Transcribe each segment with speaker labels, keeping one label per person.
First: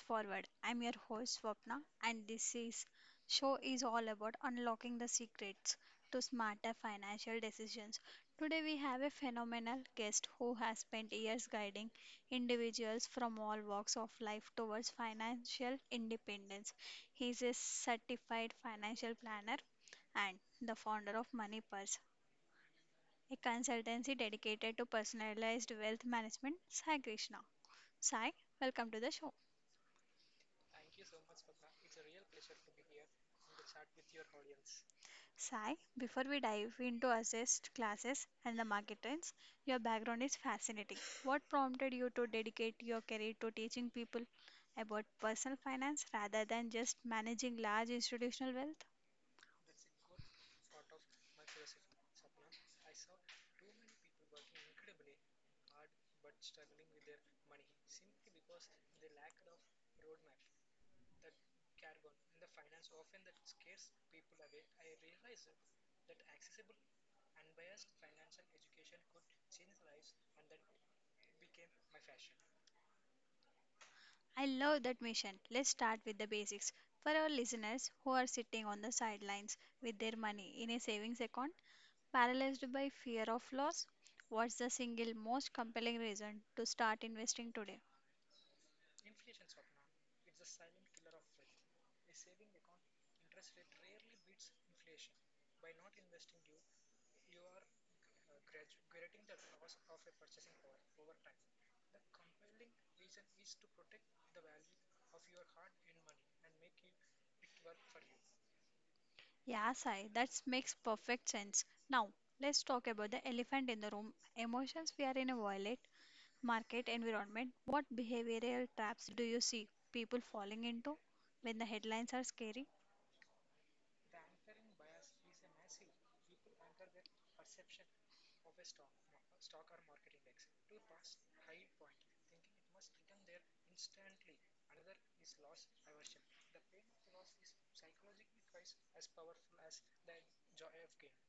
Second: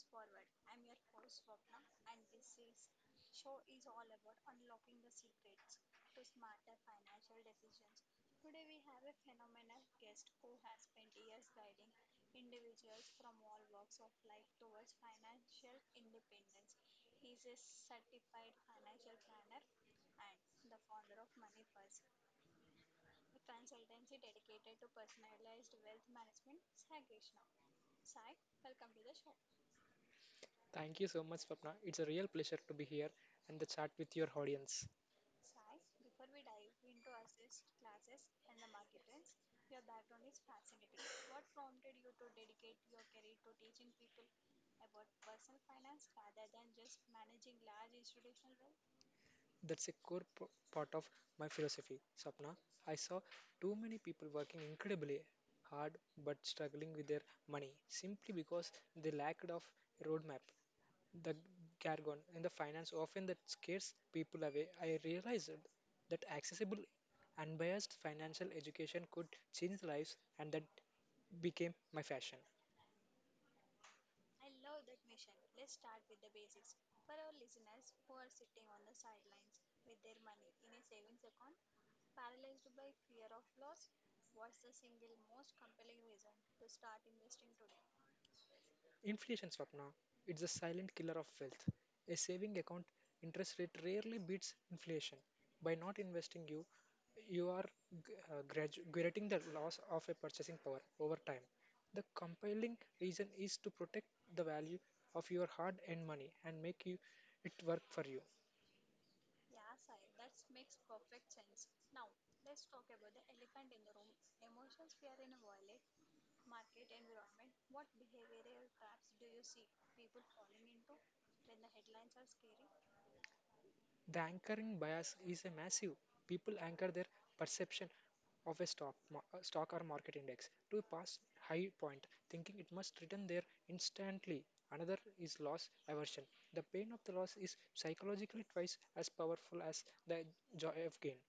Speaker 1: Forward. I'm your host Swapna, and this is show is all about unlocking the secrets to smarter financial decisions. Today we have a phenomenal guest who has spent years guiding individuals from all walks of life towards financial independence. He is a certified financial planner and the founder of Money Purse, a consultancy dedicated to personalized wealth management, Sai Krishna. Sai, welcome to the show.
Speaker 2: Thank you so much, Swapna. It's a real pleasure to be here and the chat with your audience.
Speaker 1: Sai, before we dive into assessed classes and the market trends, your background is fascinating. What prompted you to dedicate your career to teaching people about personal finance rather than just managing large institutional wealth?
Speaker 2: That's a core p- part of my philosophy, Swapna. I saw too many people working incredibly hard but struggling with their money simply because they lacked of a roadmap. The jargon and the finance often that scares people away. I realized that accessible, unbiased financial education could change lives, and that became my fashion.
Speaker 1: I love that mission. Let's start with the basics. For our listeners who are sitting on the sidelines with their money in a savings account, paralyzed by fear of loss, what's the single most compelling reason to start investing today?
Speaker 2: Inflation, Swapna, it's a silent killer of wealth. A saving account interest rate rarely beats inflation. By not investing, you are getting the loss of a purchasing power over time. The compelling reason is to protect the value of your hard-earned money and make you it work for you.
Speaker 1: Yeah, Sai, that makes perfect sense. Now, let's talk about the elephant in the room emotions. We are in a violent market environment. What behavioral traps do you see people falling into when the headlines are scary?
Speaker 2: The anchoring bias is a massive. People anchor their perception of a stock or market index to a past high point, thinking it must return there instantly. Another is loss aversion. The pain of the loss is psychologically twice as powerful as the joy of gain.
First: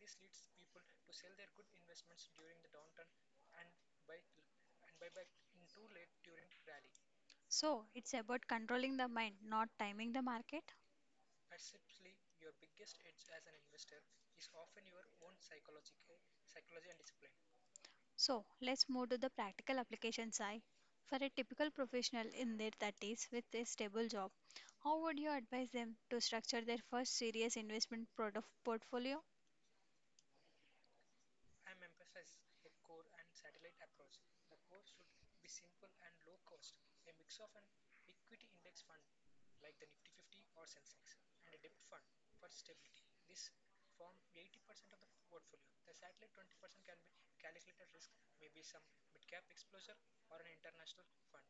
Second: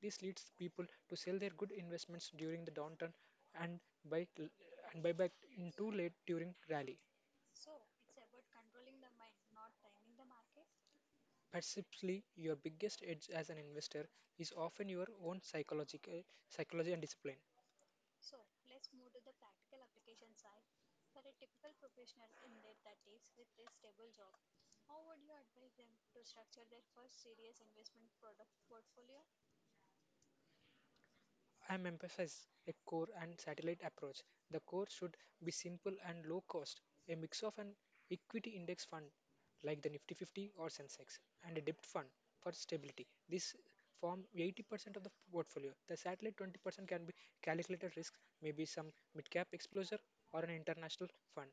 Speaker 2: This leads people to sell their good investments during the downturn and buy buy back in too late during rally.
Speaker 1: So, it's about controlling the mind, not timing the market.
Speaker 2: Perceptually, your biggest edge as an investor is often your own psychological psychology and discipline.
Speaker 1: So, let's move to the practical application side. For a typical professional in their 30s with a stable job, how would you advise them to structure their first serious investment product portfolio?
Speaker 2: I am emphasize a core and satellite approach. The core should be simple and low cost, a mix of an equity index fund like the Nifty 50 or Sensex and a debt fund for stability. This form 80% of the portfolio. The satellite 20% can be calculated risk, maybe some mid-cap exposure or an international fund.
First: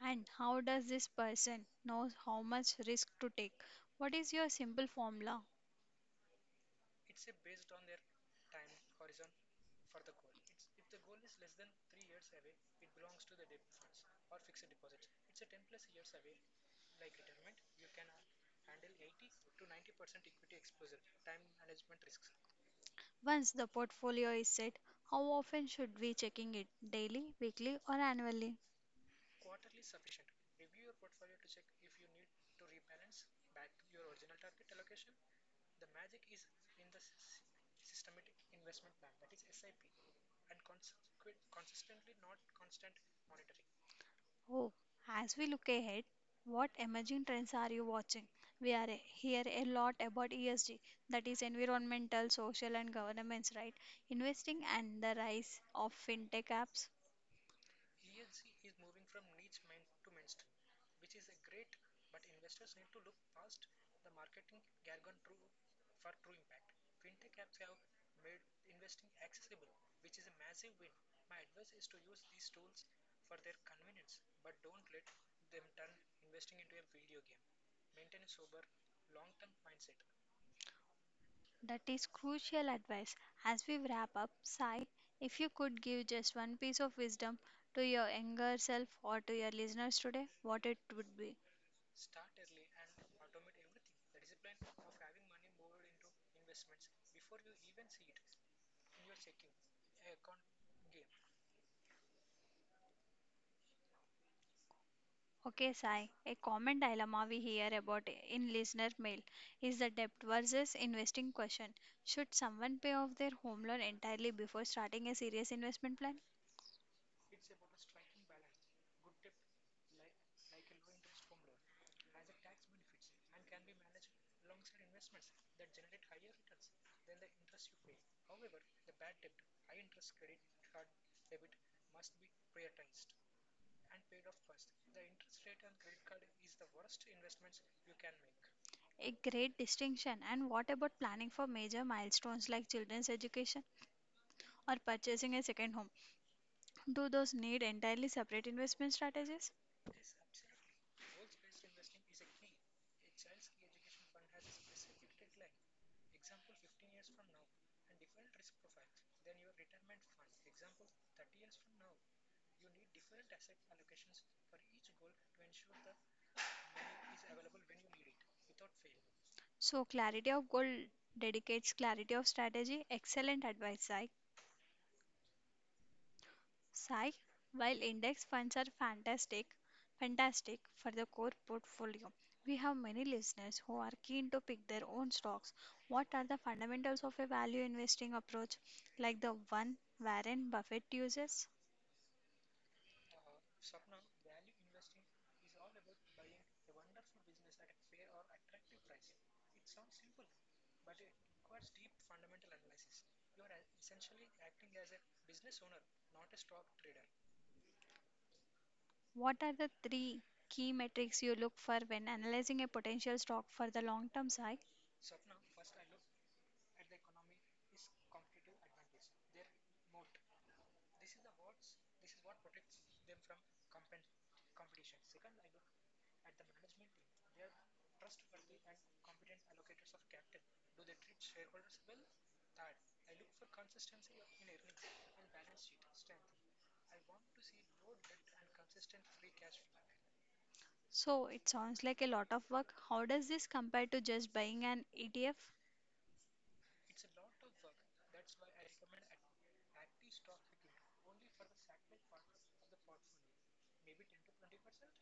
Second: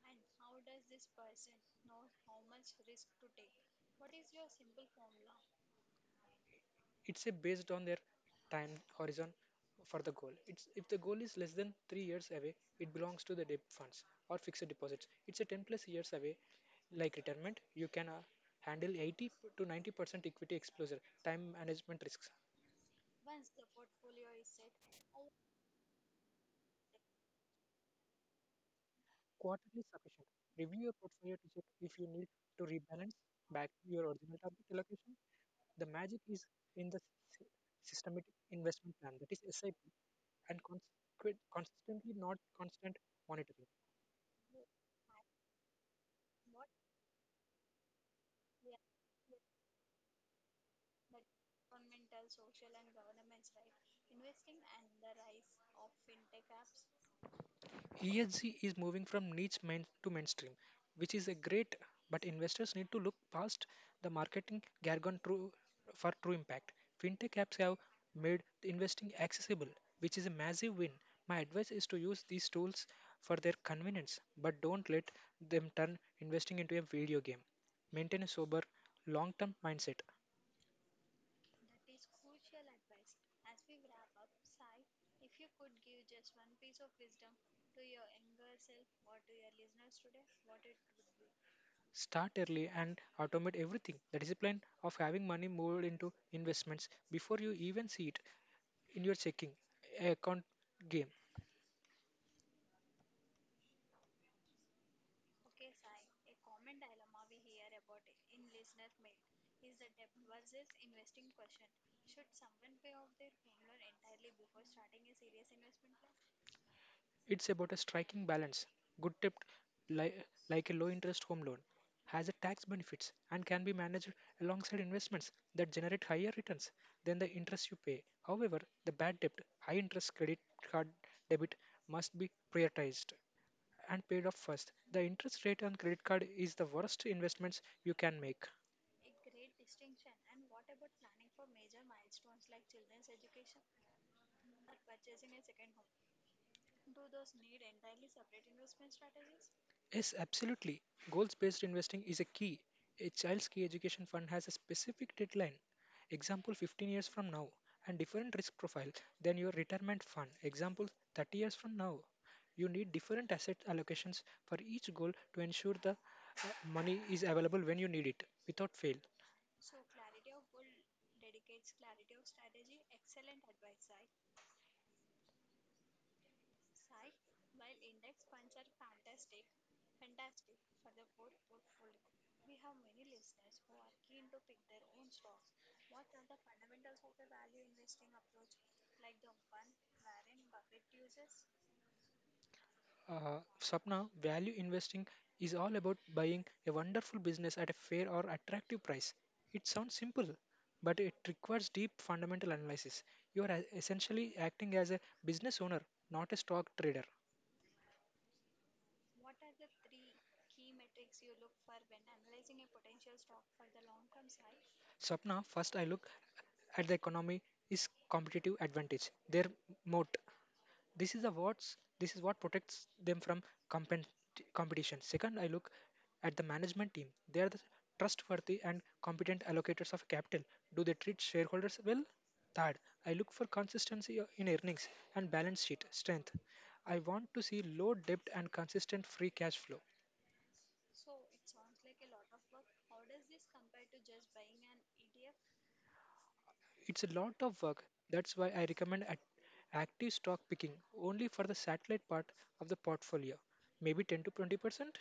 Speaker 1: And how does this person know how much risk to take? What is your simple formula?
Speaker 2: It's a based on their time horizon for the goal. It's if the goal is less than 3 years away it belongs to the debt funds or fixed deposits. It's a 10 plus years away like retirement, you can handle 80 to 90% equity exposure, time management risks.
Speaker 1: Once the portfolio is set, how often should we checking it? Daily, weekly or annually?
Speaker 2: Quarterly sufficient, review your portfolio to check if you need to rebalance back to your original target allocation. The magic is in the sy- systematic investment plan, that is sip, and consistently not constant monitoring.
Speaker 1: Oh, as we look ahead, what emerging trends are you watching? We hear a lot about ESG, that is environmental, social, and governance, right? Investing and the rise of fintech apps.
Speaker 2: ESG is moving from niche main to mainstream, which is a great, but investors need to look past the marketing jargon true, for true impact. Fintech apps have made investing accessible, which is a massive win. My advice is to use these tools for their convenience, but don't let them turn investing into a video game. Maintain a sober, long term mindset.
Speaker 1: That is crucial advice. As we wrap up, Sai, if you could give just one piece of wisdom to your younger self or to your listeners today, what it would be?
Speaker 2: Start early and automate everything. The discipline of having money moved into investments before you even see it in your checking account game.
Speaker 1: Okay, Sai. A common dilemma we hear about in listener mail is the debt versus investing question. Should someone pay off their home loan entirely before starting a serious investment plan?
Speaker 2: It's about a striking balance. Good tip, li- like a low interest home loan, has a tax benefits and can be managed alongside investments that generate higher returns than the interest you pay. However, the bad debt, high interest credit card debit must be prioritized and paid off first. The interest rate on credit card is the worst investments you can make.
Speaker 1: A great distinction. And what about planning for major milestones like children's education or purchasing a second home? Do those need entirely separate investment strategies?
Speaker 2: Yes, absolutely. Goals based investing is a key. A child's key education fund has a specific deadline, example 15 years from now, and different risk profile than your retirement fund, example 30 years from now. You need different asset allocations for each goal to ensure the money is available when you need it without fail.
Speaker 1: So, clarity of goal dedicates clarity of strategy. Excellent advice, Sai. Sai, while index funds are fantastic for the core portfolio, we have many listeners who are keen to pick their own stocks. What are the fundamentals of a value investing approach like the one Warren Buffett uses?
Speaker 2: Swapna, value investing is all about buying a wonderful business at a fair or attractive price. It sounds simple, but it requires deep fundamental analysis. You are essentially acting as a business owner, not a stock trader.
Speaker 1: What are the three key metrics you look for when analyzing a potential stock for the long term, Sai?
Speaker 2: Swapna, first I look at the economy is competitive advantage, their moat. This is what protects them from compen- competition. Second, I look at the management team. They are the trustworthy and competent allocators of capital. Do they treat shareholders well? Third, I look for consistency in earnings and balance sheet strength. I want to see low debt and consistent free cash flow.
Speaker 1: So it sounds like a lot of work. How does this compare to just buying an ETF?
Speaker 2: It's a lot of work. That's why I recommend at active stock picking only for the satellite part of the portfolio, maybe 10 to 20%,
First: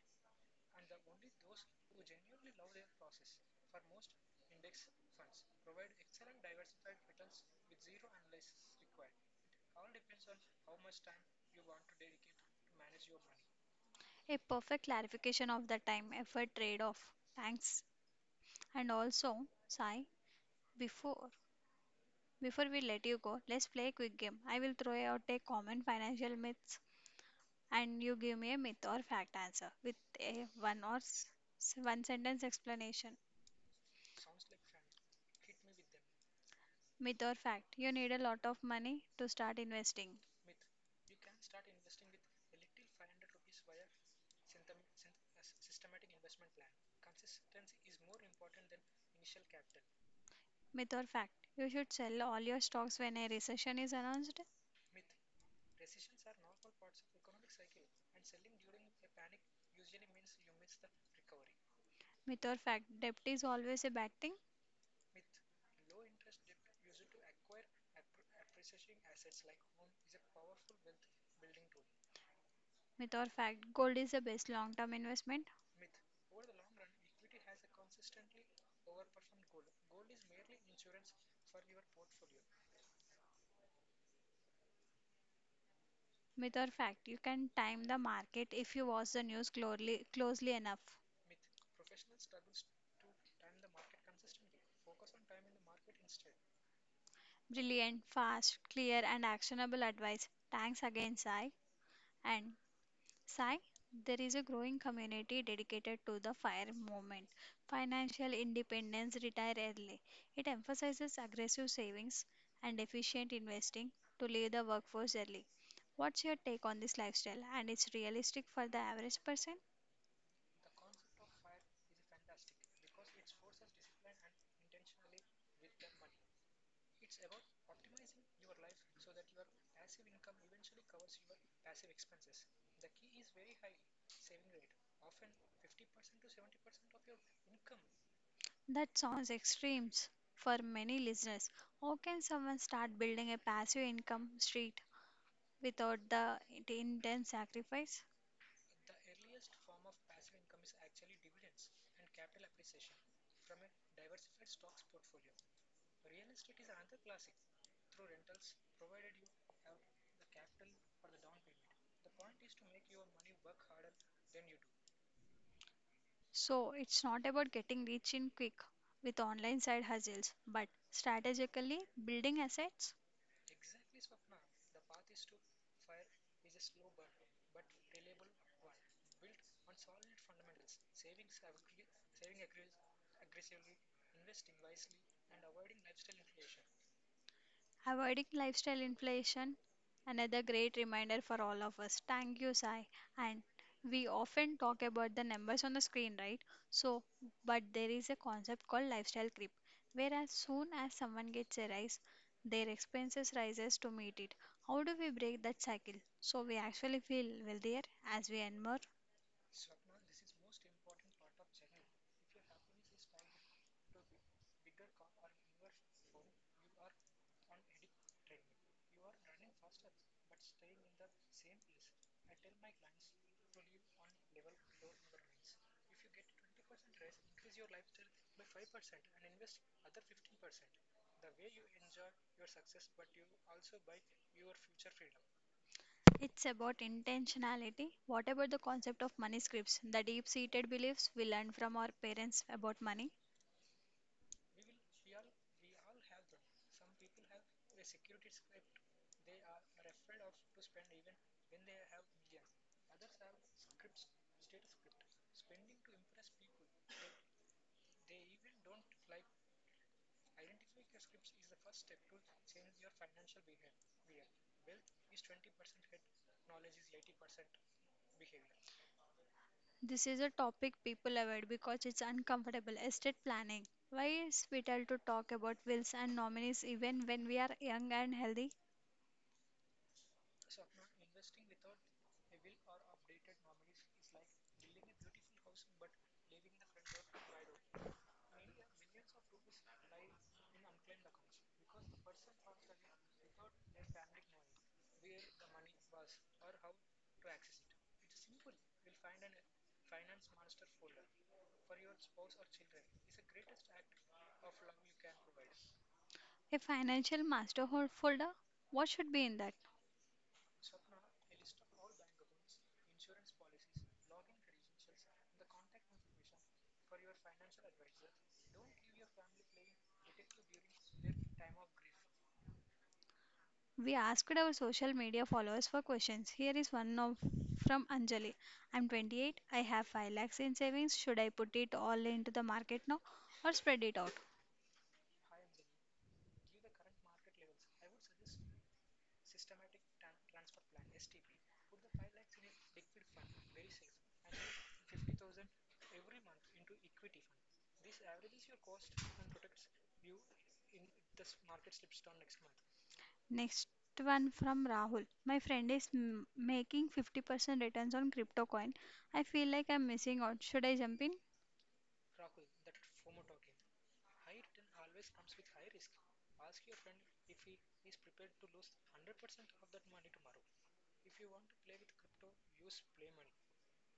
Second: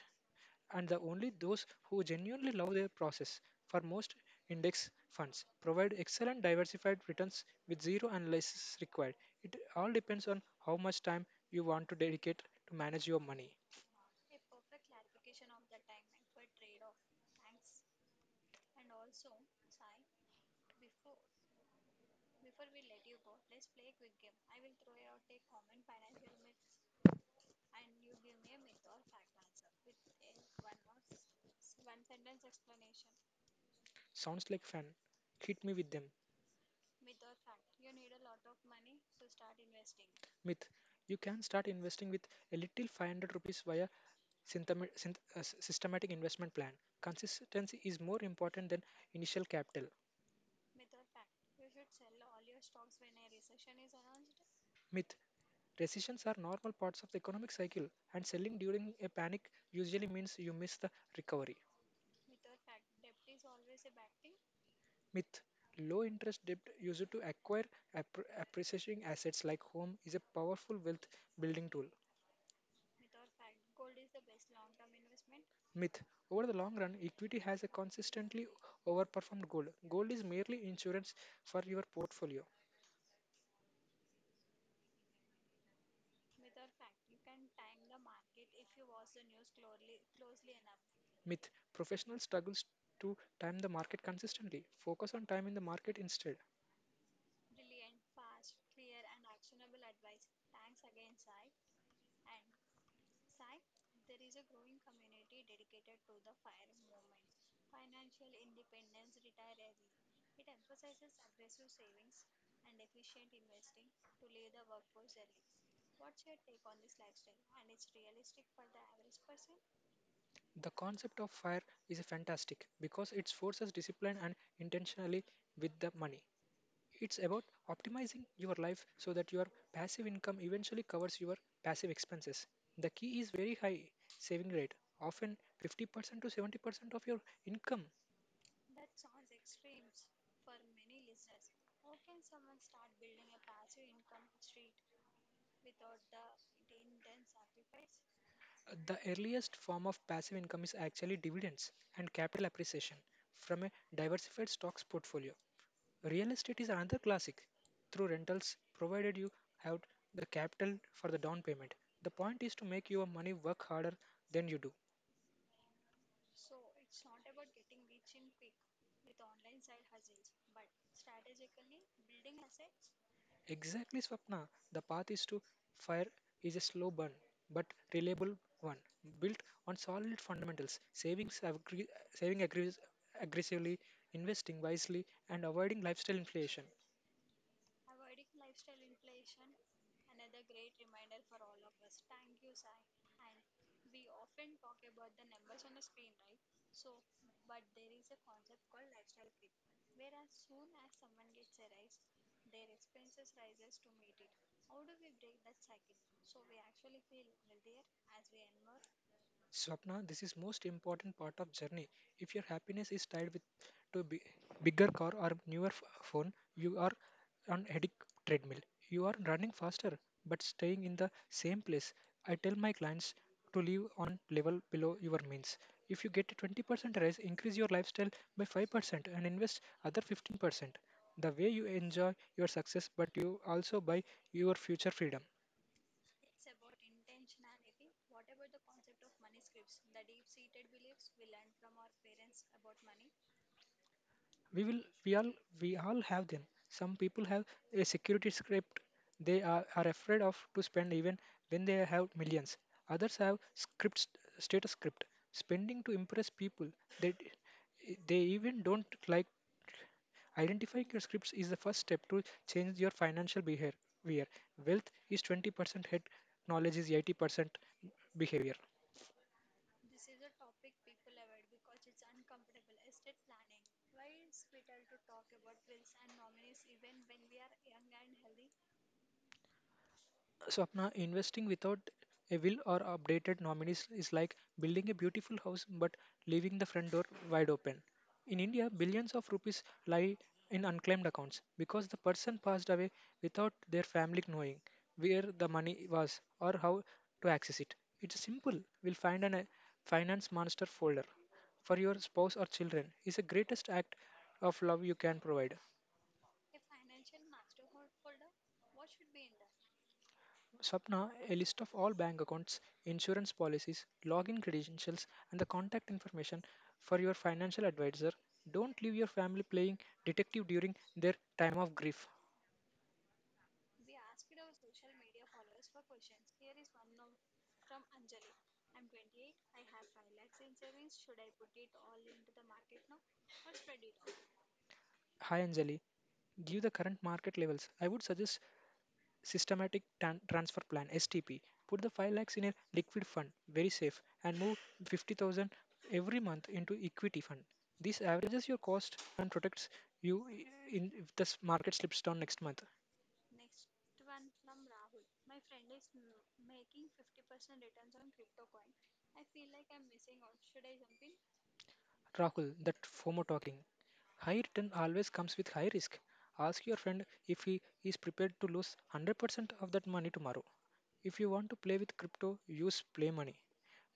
Speaker 2: and the only those who genuinely love their process. For most, index funds provide excellent diversified returns with zero analysis required. It all depends on how much time you want to dedicate to manage your money.
Speaker 1: A perfect clarification of the time effort trade off. Thanks. And also, Sai, before before we let you go, let's play a quick game. I will throw out a common financial myths, and you give me a myth or fact answer with a one or s- s- one sentence explanation.
Speaker 2: Sounds like fun. Hit me with them.
Speaker 1: Myth or fact, you need a lot of money to start investing.
Speaker 2: Myth. You can start investing with a little 500 rupees via systematic investment plan. Consistency is more important than initial capital.
Speaker 1: Myth or fact, you should sell all your stocks when a recession is announced.
Speaker 2: Myth. Recessions are normal parts of the economic cycle, and selling during a panic usually means you miss the recovery.
Speaker 1: Myth or fact, debt is always a bad thing.
Speaker 2: Myth. Low interest debt used to acquire appreciating assets like home is a powerful wealth building tool.
Speaker 1: Myth or fact, gold is the best long-term investment.
Speaker 2: Myth. Over the long run, equity has a consistently overperformed gold. Gold is merely insurance for your portfolio.
Speaker 1: Myth or fact, you can time the market if you watch the news closely enough.
Speaker 2: Myth. Professional struggles to time the market consistently. Focus on time in the market instead.
Speaker 1: Brilliant, fast, clear, and actionable advice. Thanks again, Sai. And Sai, there is a growing community dedicated to the FIRE movement financial independence, retire early. It emphasizes aggressive savings and efficient investing to leave the workforce early. What's your take on this lifestyle and it's realistic for the average person?
Speaker 2: The concept of fire is fantastic because it forces discipline and intentionally with the money. It's about optimizing your life so that your passive income eventually covers your passive expenses. The key is very high saving rate, often 50% to 70% of your income.
Speaker 1: That sounds extremes for many listeners. How can someone start building a passive income street without the intense sacrifice?
Speaker 2: The earliest form of passive income is actually dividends and capital appreciation from a diversified stocks portfolio. Real estate is another classic. Through rentals, provided you have the capital for the down payment. The point is to make your money work harder than you do.
Speaker 1: So it's not about getting rich in quick with online side hustles, but strategically building assets.
Speaker 2: Exactly, Swapna. The path is to fire is a slow burn, but reliable one, built on solid fundamentals, savings, saving aggressively, investing wisely, and avoiding lifestyle inflation.
Speaker 1: Avoiding lifestyle inflation, another great reminder for all of us. Thank you, Sai. And we often talk about the numbers on the screen, right? So, but there is a concept called lifestyle creep, where as soon as someone gets a rise, their expenses rises to meet it. How do we break that cycle so we actually feel wealthier as we earn more?
Speaker 2: Swapna, this is most important part of journey. If your happiness is tied with to bigger car or newer phone, you are on headache treadmill. You are running faster but staying in the same place. I tell my clients to live on level below your means. If you get a 20% raise, increase your lifestyle by 5% and invest other 15%. The way you enjoy your success but you also buy your future freedom.
Speaker 1: It's about intentionality. What about the concept of money scripts, the deep seated beliefs we learn from our parents about money?
Speaker 2: we will we all we all have them. Some people have a security script. They are afraid of to spend even when they have millions. Others have scripts status script, spending to impress people that they even don't like. Identifying your scripts is the first step to change your financial behavior. Wealth is 20% head, knowledge is 80% behavior.
Speaker 1: This is a topic people avoid because it's uncomfortable. Estate planning. Why is vital to talk about wills and nominees even when we are young and healthy?
Speaker 2: Swapna, investing without a will or updated nominees is like building a beautiful house but leaving the front door wide open. In India, billions of rupees lie in unclaimed accounts because the person passed away without their family knowing where the money was or how to access it. It's simple. A finance monster folder for your spouse or children is the greatest act of love you can provide.
Speaker 1: A financial folder? What should be in that?
Speaker 2: Swapna, a list of all bank accounts, insurance policies, login credentials, and the contact information for your financial advisor. Don't leave your family playing detective during their time of grief.
Speaker 1: We asked our social media followers for questions. Here is from Anjali. I'm 28. I have 5 lakhs in savings. Should I put it all into the market now or spread it out?
Speaker 2: Hi Anjali, give the current market levels. I would suggest systematic transfer plan STP. Put the 5 lakhs in a liquid fund, very safe, and move 50,000 every month into equity fund. This averages your cost and protects you in if the market slips down next month.
Speaker 1: Next one from Rahul. My friend is making 50% returns on crypto coin. I feel like I'm missing out. Should I jump in?
Speaker 2: Rahul, that FOMO talking. High return always comes with high risk. Ask your friend if he is prepared to lose 100% of that money tomorrow. If you want to play with crypto, use play money.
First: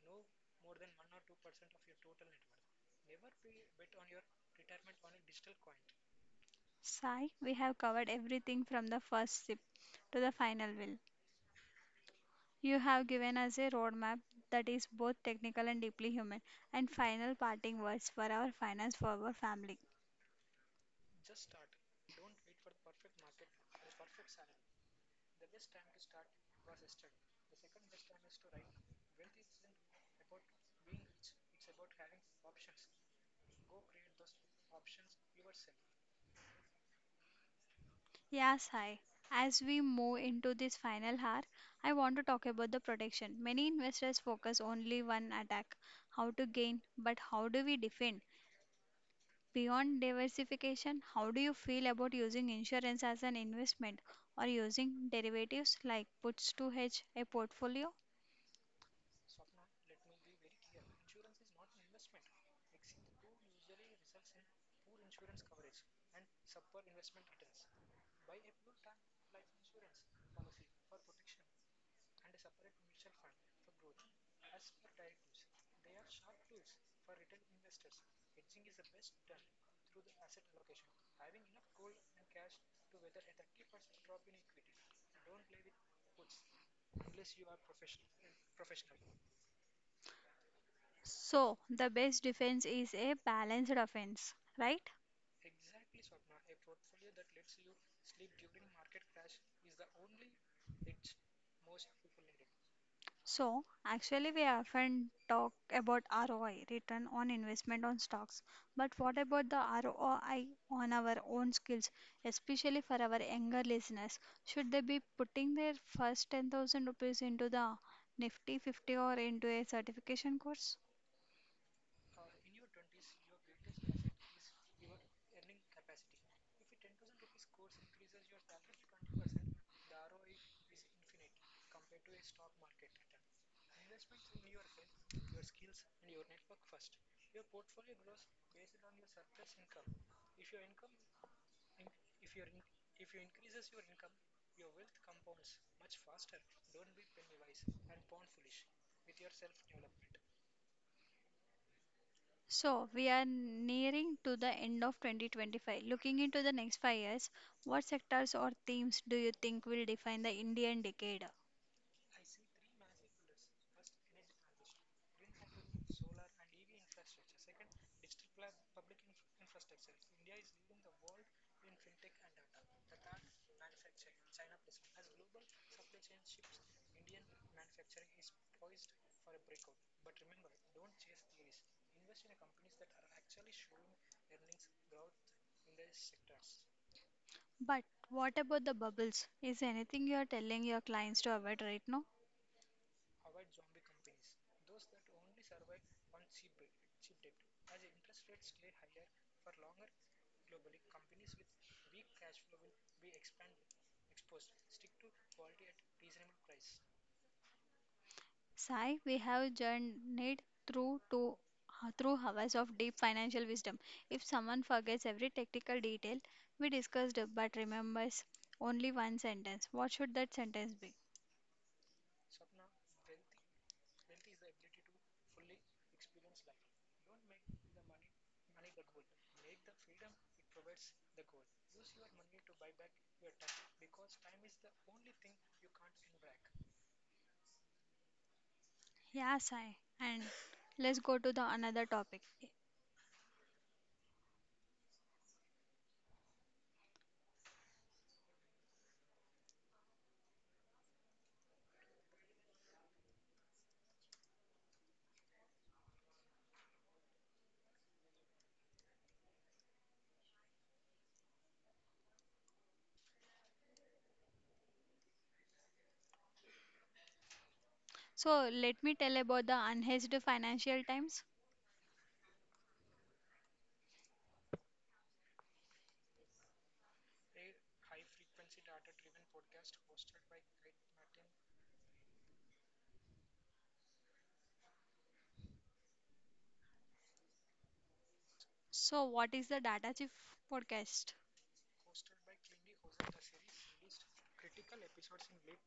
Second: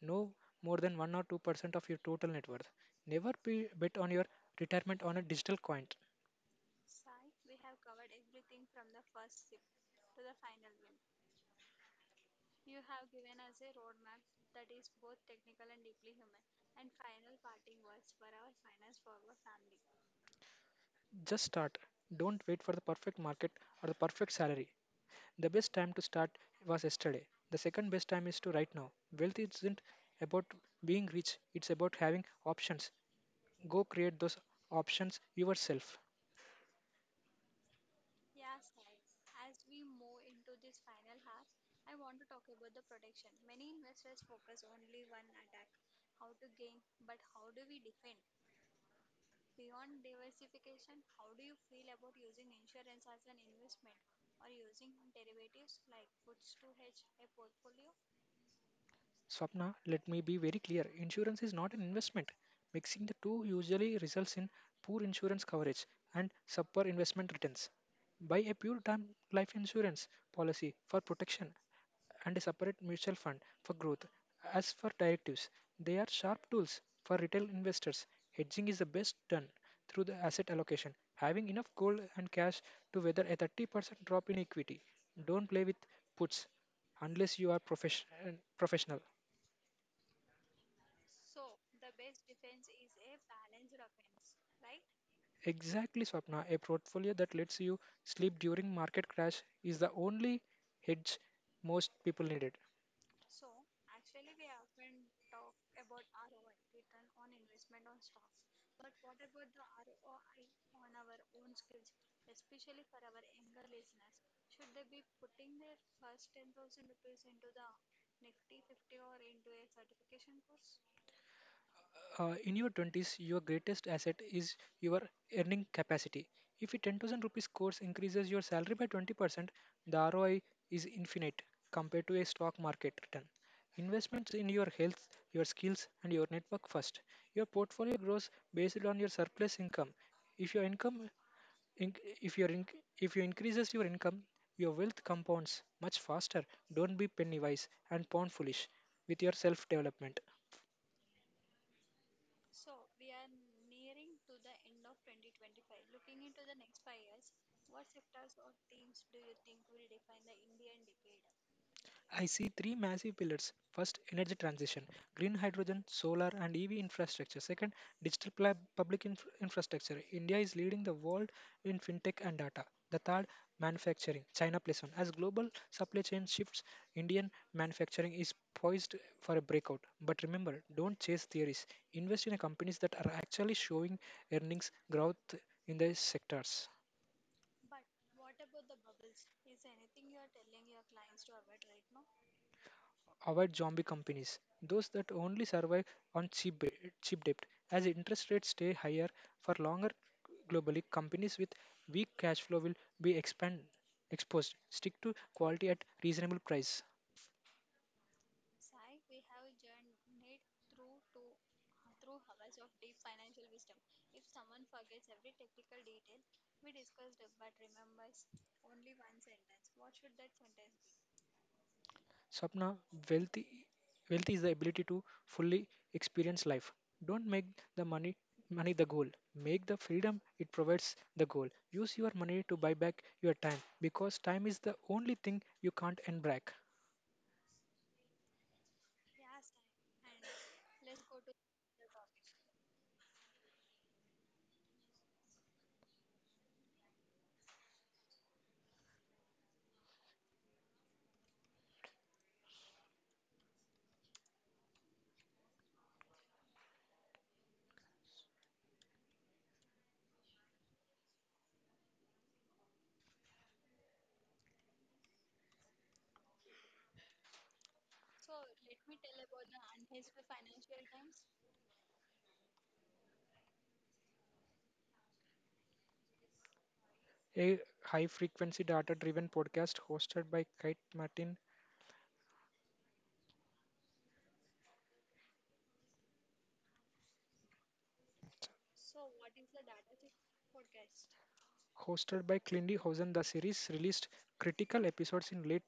Speaker 2: No more than 1 or 2% of your total net worth. Never be bet on your retirement on a digital coin.
Speaker 1: Sai, we have covered everything from the first sip to the final will. You have given us a roadmap that is both technical and deeply human, and final parting words for our finance forward family.
Speaker 2: Just start. Don't wait for the perfect market or the perfect salary. The best time to start was yesterday. The second best time is to right now. Wealth isn't about being rich, it's about having options. Go create those options yourself.
Speaker 1: Yes, hi. As we move into this final hour, I want to talk about the protection. Many investors focus only one attack, how to gain, but how do we defend? Beyond diversification, how do you feel about using insurance as an investment or using derivatives like puts to hedge a portfolio?
Speaker 2: Swapna, let me be very clear. Insurance is not an investment. Mixing the two usually results in poor insurance coverage and subpar investment returns. Buy a pure term life insurance policy for protection and a separate mutual fund for growth. As for directives, they are sharp tools for retail investors. Hedging is the best done through the asset allocation, having enough gold and cash to weather a 30% drop in equity. Don't play with puts unless you are professional.
Speaker 1: So, the best defense is a balanced offense, right?
Speaker 2: Exactly, Swapna. A portfolio that lets you sleep during market crash is the only hedge most people needed.
Speaker 1: So, actually, we often talk about ROI, return on investment on stocks. But what about the ROI on our own skills, especially for our younger listeners? Should they be putting their first 10,000 rupees into the Nifty 50 or into a certification course?
Speaker 2: In your 20s, your greatest asset is your earning capacity. If a 10,000 rupees course increases your salary by 20%, the ROI is infinite compared to a stock market return. Investments in your health, your skills, and your network first. Your portfolio grows based on your surplus income. If your income Inc- if your inc- if you increases your income, your wealth compounds much faster. Don't be penny wise and pound foolish with your self development.
Speaker 1: So, we are nearing to the end of 2025. Looking into the next 5 years, what sectors or themes do you think will define the Indian decade?
Speaker 2: I see three massive pillars. First, energy transition, green hydrogen, solar, and EV infrastructure. Second, public infrastructure. India is leading the world in fintech and data. The third, manufacturing, China plus one. As global supply chain shifts, Indian manufacturing is poised for a breakout. But remember, don't chase theories. Invest in companies that are actually showing earnings growth in their sectors.
Speaker 1: But what about the bubbles? Is anything you are telling your clients to avoid right now?
Speaker 2: Avoid zombie companies, those that only survive on cheap debt. As interest rates stay higher for longer globally, companies with weak cash flow will be expand, exposed. Stick to quality at reasonable price.
Speaker 1: Sai, we have journeyed through to through hours of deep financial wisdom. If someone forgets every technical detail we discussed but remembers only one sentence, what should that sentence be?
Speaker 2: Sapna, wealthy, wealth is the ability to fully experience life. Don't make the money money the goal. Make the freedom it provides the goal. Use your money to buy back your time because time is the only thing you can't earn back.
Speaker 1: Yeah, Sai. And let's go to the another topic. So let me tell about the unhedged financial times.
Speaker 2: A high frequency data driven podcast hosted by Kate Martin,
Speaker 1: So what is the data chief forecast?
Speaker 2: hosted by Clindy Hosen. The series released critical episodes in late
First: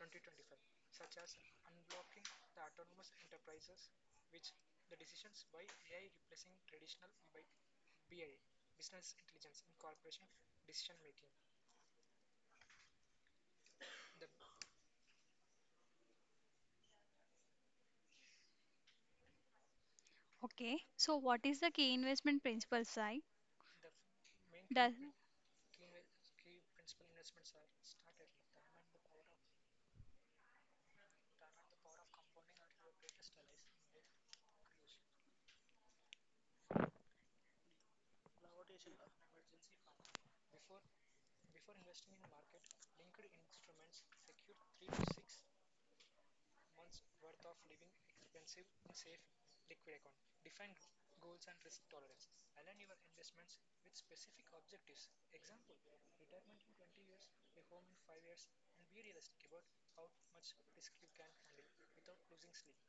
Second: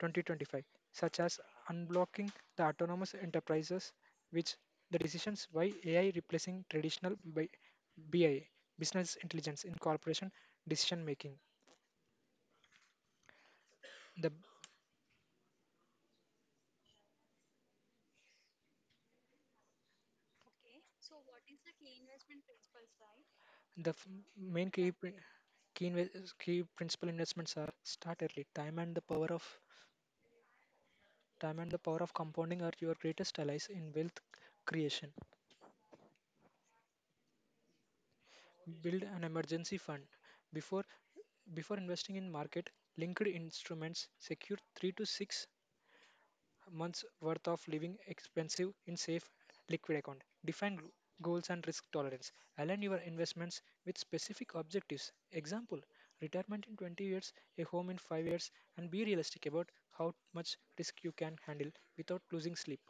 Speaker 2: 2025, such as Unblocking the Autonomous Enterprises, which the decisions why AI replacing traditional BIA, business intelligence in corporation decision making. The,
Speaker 1: Okay. So what is the key investment principle, Sai?
Speaker 2: the f- main key,
Speaker 1: Does
Speaker 2: pri- key, inve- Key principal investments are start early, Time and the power of compounding are your greatest allies in wealth creation. Build an emergency fund. Before before investing in market linked instruments, secure 3 to 6 months worth of living expensive in safe liquid account. Goals and risk tolerance. Align your investments with specific objectives. Example, retirement in 20 years, a home in 5 years, and be realistic about how much risk you can handle without losing sleep.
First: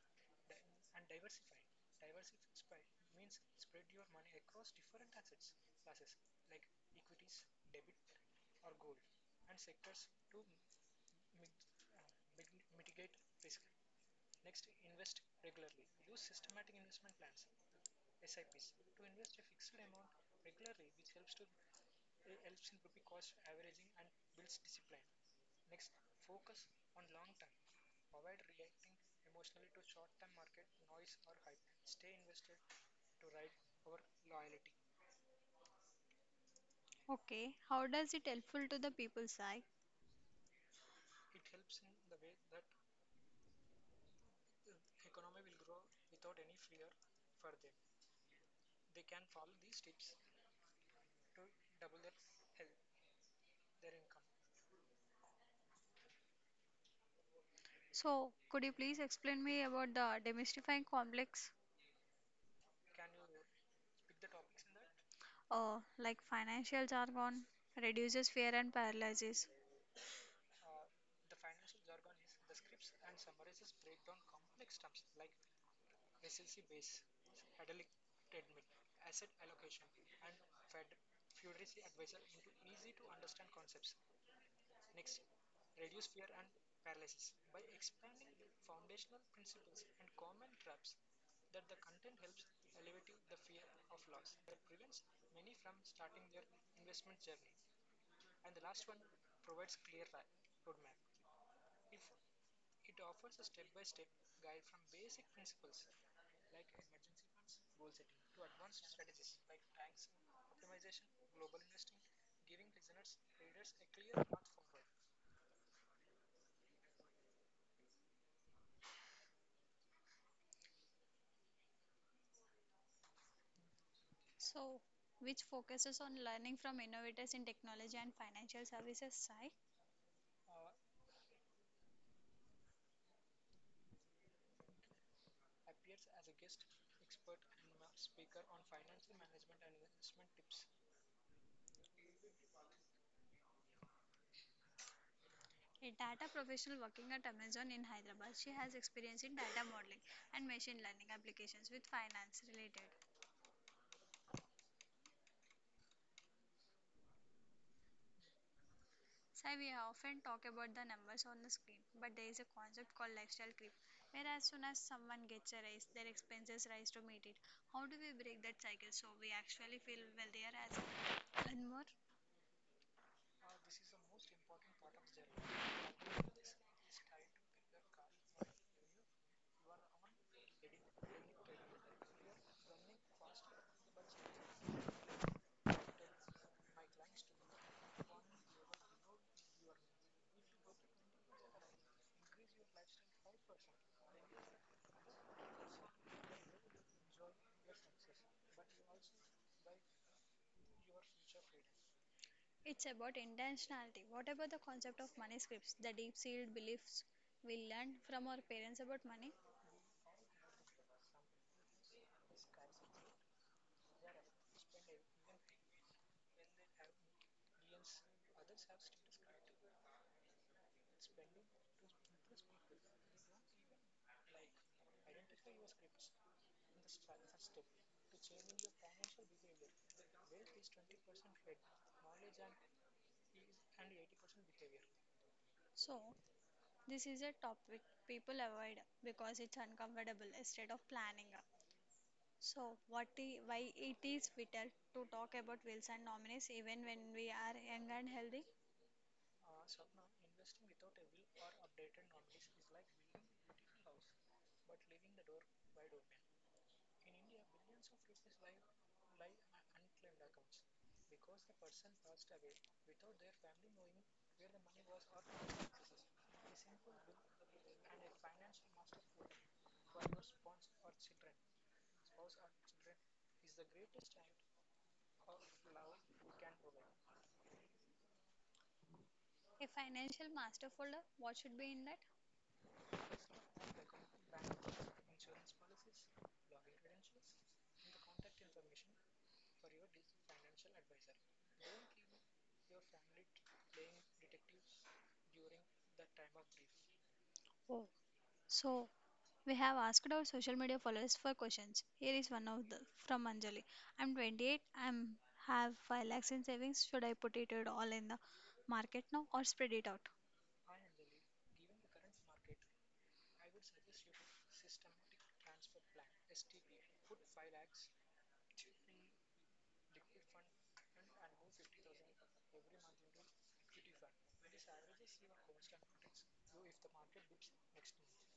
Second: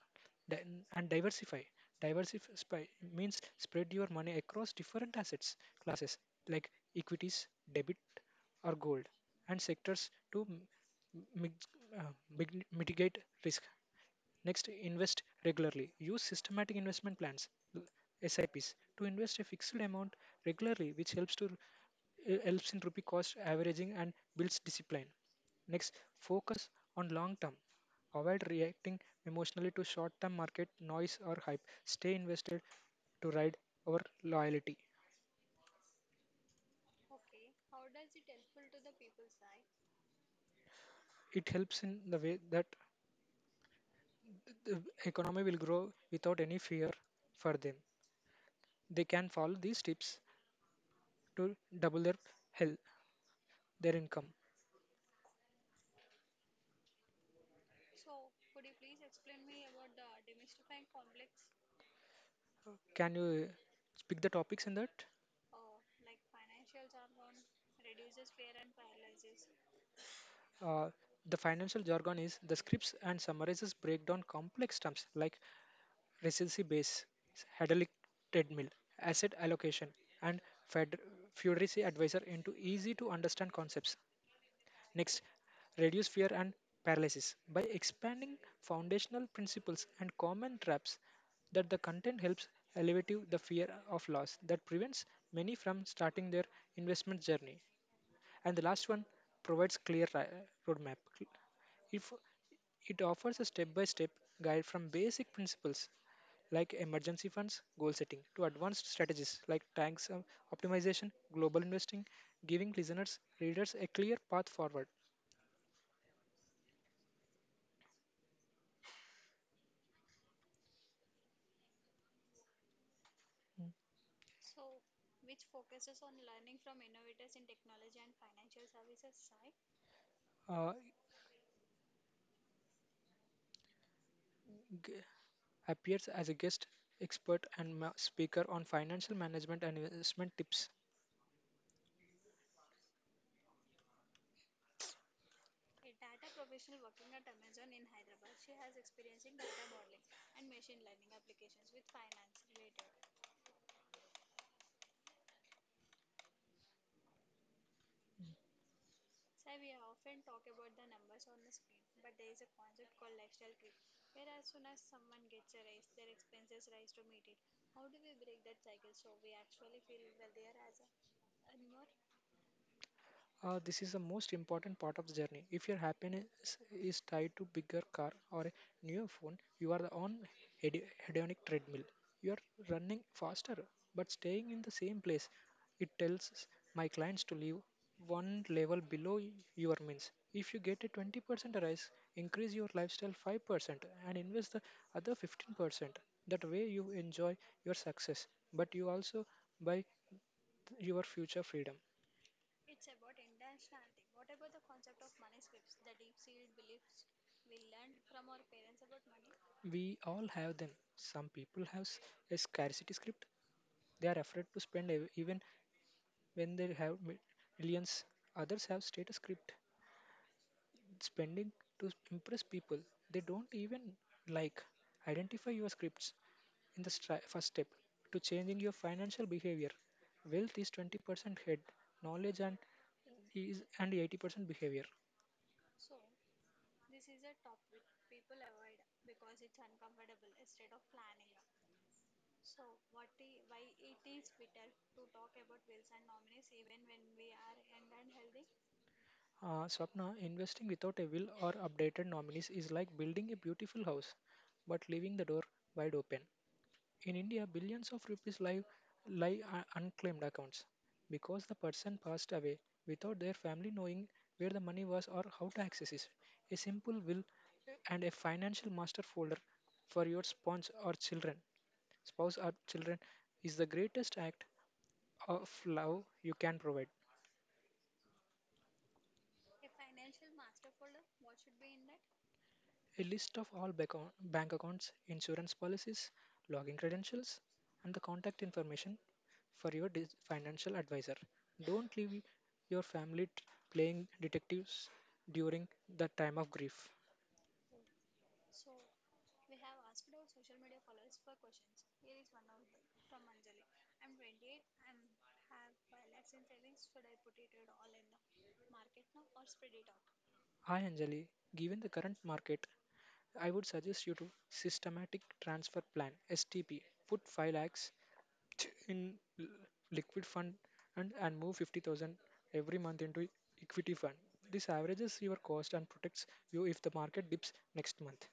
Speaker 2: Di- and diversify. Diversify means spread your money across different assets classes like equities, debit or gold and sectors to mi- uh, mitigate risk. Next, invest regularly. Use systematic investment plans l- SIPs to invest a fixed amount regularly, which helps to helps in rupee cost averaging and builds discipline. Next, focus on long term. Avoid reacting emotionally to short term market noise or hype. Stay invested to ride our loyalty.
Speaker 1: Okay. How does it helpful to the people, Sai?
Speaker 2: It helps in the way that the economy will grow without any fear for them. They can follow these tips to double their health their income.
Speaker 1: So could you please explain me about the demystifying complex,
Speaker 2: Can you speak the topics in that?
Speaker 1: like financial jargon, reduces fear and paralysis.
Speaker 2: Uh, the financial jargon is the scripts and summarizes break down complex terms like resiliency base, hedonic treadmill, asset allocation, and fed- Federici advisor into easy to understand concepts. Next, reduce fear and paralysis by expanding foundational principles and common traps that the content helps alleviate the fear of loss that prevents many from starting their investment journey. And the last one provides roadmap. If it offers a step-by-step guide from basic principles like emergency funds, goal setting, to advanced strategies like tax optimization, global investing, giving listeners, readers a clear path forward. Mm.
Speaker 1: So which focuses on learning from innovators in technology and financial services, Sai?
Speaker 2: Uh, g- Appears as a guest expert and speaker on financial management and investment tips.
Speaker 1: A data professional working at Amazon in Hyderabad, she has experience in data modeling and machine learning applications with finance related. Sai, we often talk about the numbers on the screen, but there is a concept called lifestyle creep, where as soon as someone gets a raise, their expenses rise to meet it. How do we break that cycle so we actually feel wealthier as and more?
Speaker 2: This is the most important part of the journey. If your happiness is tied to bigger car or a newer phone, you are on hedonic treadmill. You are running faster, but staying in the same place. It tells my clients to live one level below your means. If you get a 20% rise, increase your lifestyle 5% and invest the other 15%. That way you enjoy your success, but you also buy your future freedom.
Speaker 1: It's about intentionality. What about the concept of money scripts, the deep seated beliefs we learn from our parents about money?
Speaker 2: We all have them. Some people have a scarcity script. They are afraid to spend even when they have millions. Others have status script, spending to impress people they don't even like. Identify your scripts in the first step to changing your financial behavior. Wealth is 20% head, knowledge and 80% behavior.
Speaker 1: So, this is a topic people avoid because it's uncomfortable instead of planning. So, what why it is vital to talk about wills and nominees even when we are young and healthy?
Speaker 2: Swapna, investing without a will or updated nominees is like building a beautiful house but leaving the door wide open. In India, billions of rupees lie on unclaimed accounts because the person passed away without their family knowing where the money was or how to access it. A simple will and a financial master folder for your spouse or children, is the greatest act of love you can provide.
Speaker 1: A financial master folder, what should be in that?
Speaker 2: A list of all bank accounts, insurance policies, login credentials, and the contact information for your financial advisor. Don't leave your family playing detectives during the time of grief.
Speaker 1: Oh, so we have asked our social media followers for questions. Here is one of the from Anjali. I'm 28. I'm have 5 lakhs in savings. Should I put it at all in the market now or spread it out?
Speaker 2: Hi Anjali, given the current market, I would suggest you to systematic transfer plan STP. Put 5 lakhs in l- liquid fund and move 50,000 every month into equity fund. This averages your cost and protects you if the market dips next month.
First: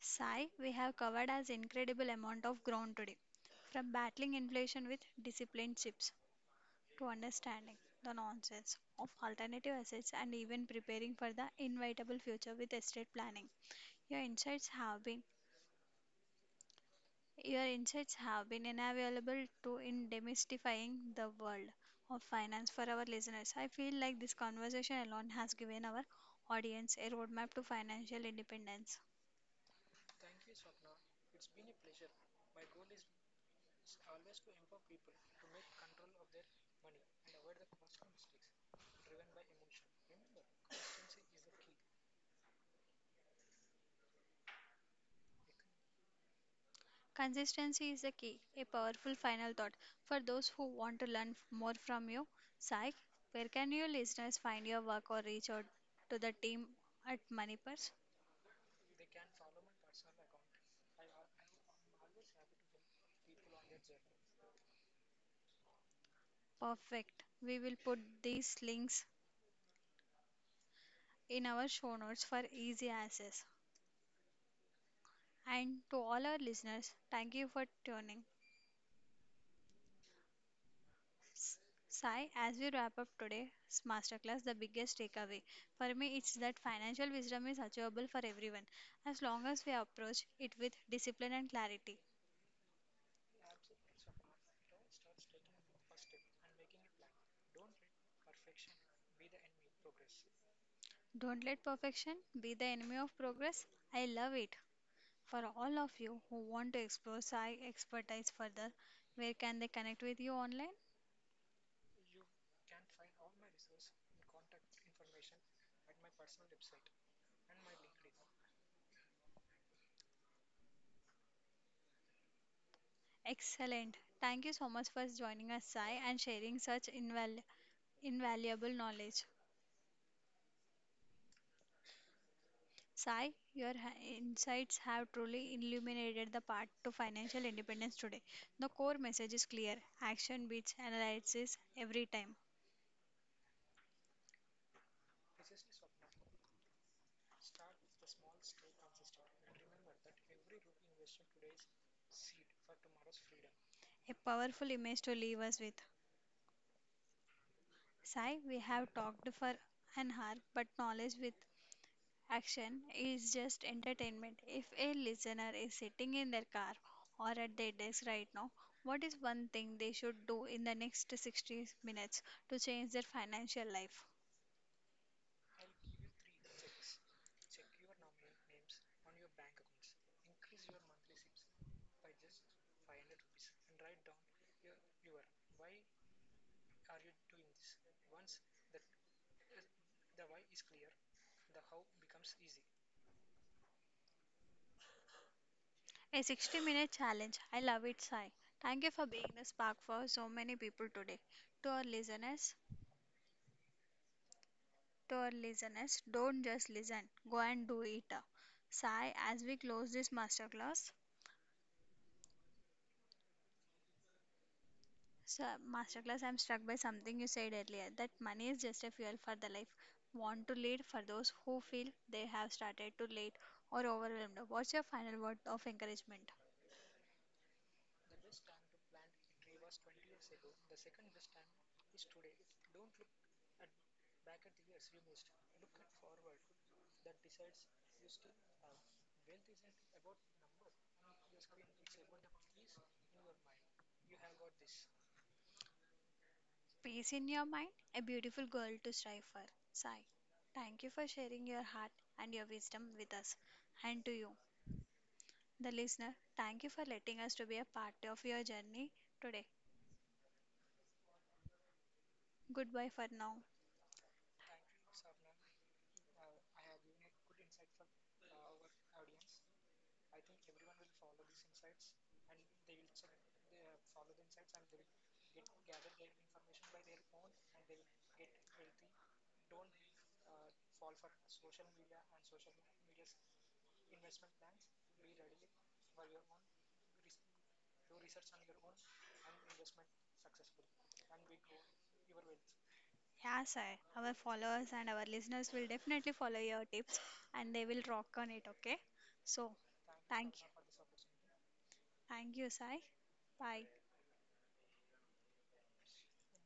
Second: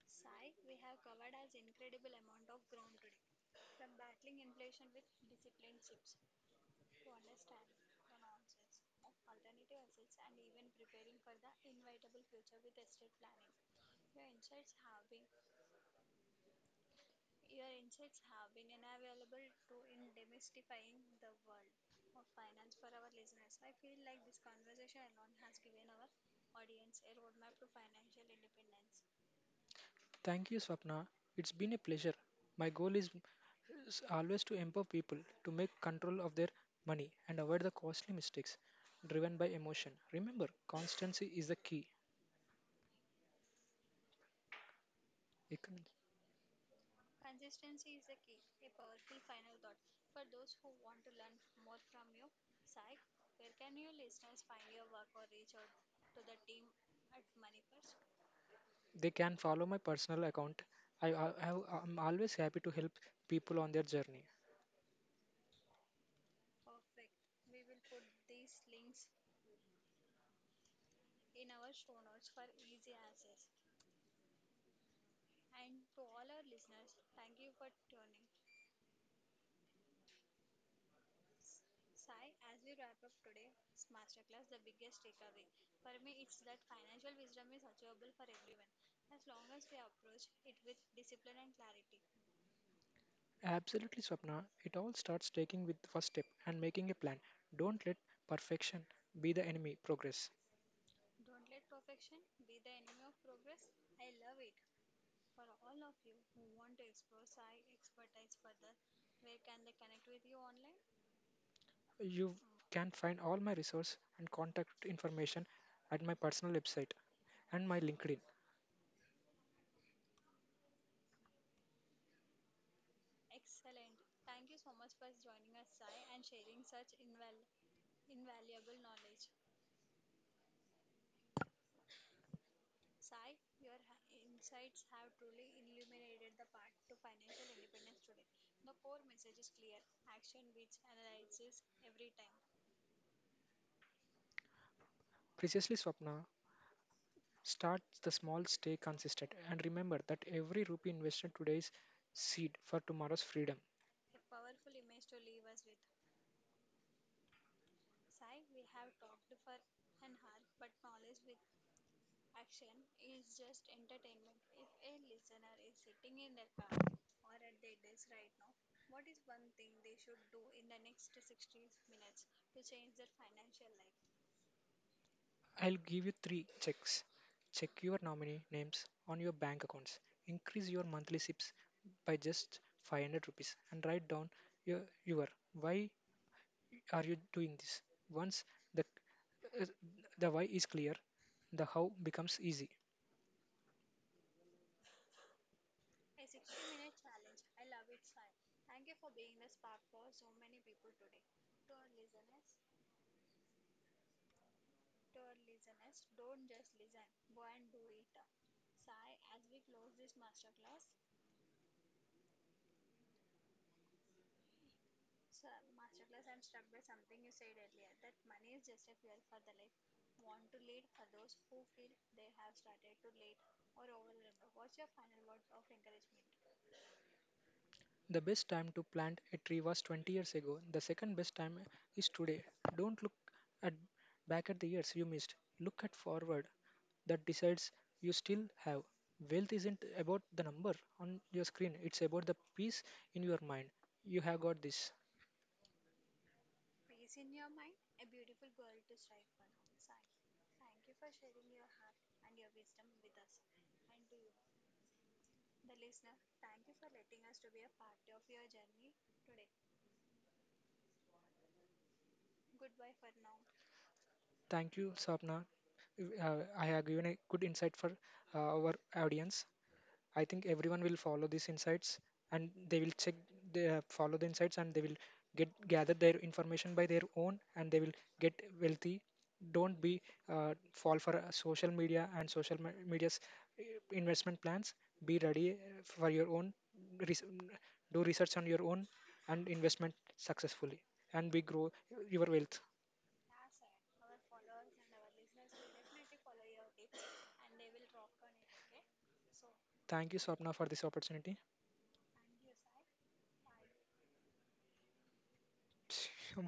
Speaker 1: Sai, we have covered as incredible amount of ground today. From battling inflation with disciplined chips to understanding the nonsense of alternative assets and even preparing for the inevitable future with estate planning. Your insights have been your insights have been invaluable to in demystifying the world of finance for our listeners. I feel like this conversation alone has given our audience a roadmap to financial independence.
Speaker 2: Thank you, Swapna. It's been a pleasure. My goal is always to empower people to make control of their money and avoid the costly mistakes driven by emotion. Remember, constancy is the key. They can
Speaker 1: Consistency is the key, a powerful final thought. For those who want to learn more from you, Sai, where can your listeners find your work or reach out to the team at Moneypurse?
Speaker 2: they can follow my personal account. I'm always happy to help people on their journey.
Speaker 1: Perfect. We will put these links in our show notes for easy access. And to all our listeners, thank you for tuning. S- Sai, as we wrap up today's masterclass, the biggest takeaway for me is that financial wisdom is achievable for everyone as long as we approach it with discipline and clarity.
Speaker 2: Absolutely, Swapna. It all starts taking with the first step and making a plan. Don't let perfection be the enemy. Progress.
Speaker 1: Don't let perfection be the enemy of progress. I love it. For all of you who want to explore Sai expertise further, where can they connect with you online?
Speaker 2: You can find all my resource and contact information at my personal website and my LinkedIn.
Speaker 1: Excellent. Thank you so much for joining us, Sai, and sharing such invaluable knowledge. Sai, your insights have truly illuminated the path to financial independence today. The core message is clear action beats analysis every time.
Speaker 2: Precisely, Swapna. Start the small, stay consistent, and remember that every rupee invested today is seed for tomorrow's freedom.
Speaker 1: A powerful image to leave us with. Sai, we have talked for an hour, but knowledge with action is just entertainment. If a listener is sitting in their car or at their desk right now, what is one thing they should do in the next 60 minutes to change their financial life?
Speaker 2: I'll give you three checks. Check your nominee names on your bank accounts. Increase your monthly SIPs by just 500 rupees and write down your, your why are you doing this. Once the uh, the why is clear, the how becomes easy.
Speaker 1: A 60-minute challenge. I love it, Sai. Thank you for being the spark for so many people today. To our listeners, to our listeners, don't just listen, go and do it. Sai, as we close this so masterclass, I'm struck by something you said earlier that money is just a fuel for the life. Want to lead for those who feel they have started too late or overwhelmed. What's your final word of encouragement?
Speaker 2: The best time to plant a tree was 20 years ago. The second best time is today. Don't look at back at the years you missed. Look at forward that decides you still have. Wealth isn't about the number on your screen, it's about the peace in your mind. You have got this.
Speaker 1: Peace in your mind, a beautiful girl to strive for. Sai, thank you for sharing your heart and your wisdom with us. And to you, the listener, thank you for letting us to be a part of your journey today. Goodbye for now.
Speaker 2: Thank you, Sapna. I have given a good insight for our audience. I think everyone will follow these insights and they will check, they follow the insights and they will get gather their information by their own and they will get wealthy. Don't be fall for social media and media's uh, investment plans. Be ready for your own. Res- do research on your own and investment successfully and we grow your wealth.
Speaker 1: Yeah, Sai, our followers and our listeners will definitely follow your tips and they will rock on it, okay? So,
Speaker 2: Thank you,
Speaker 1: thank you.
Speaker 2: Swapna, for this opportunity.
Speaker 1: Thank you, Sai. Bye.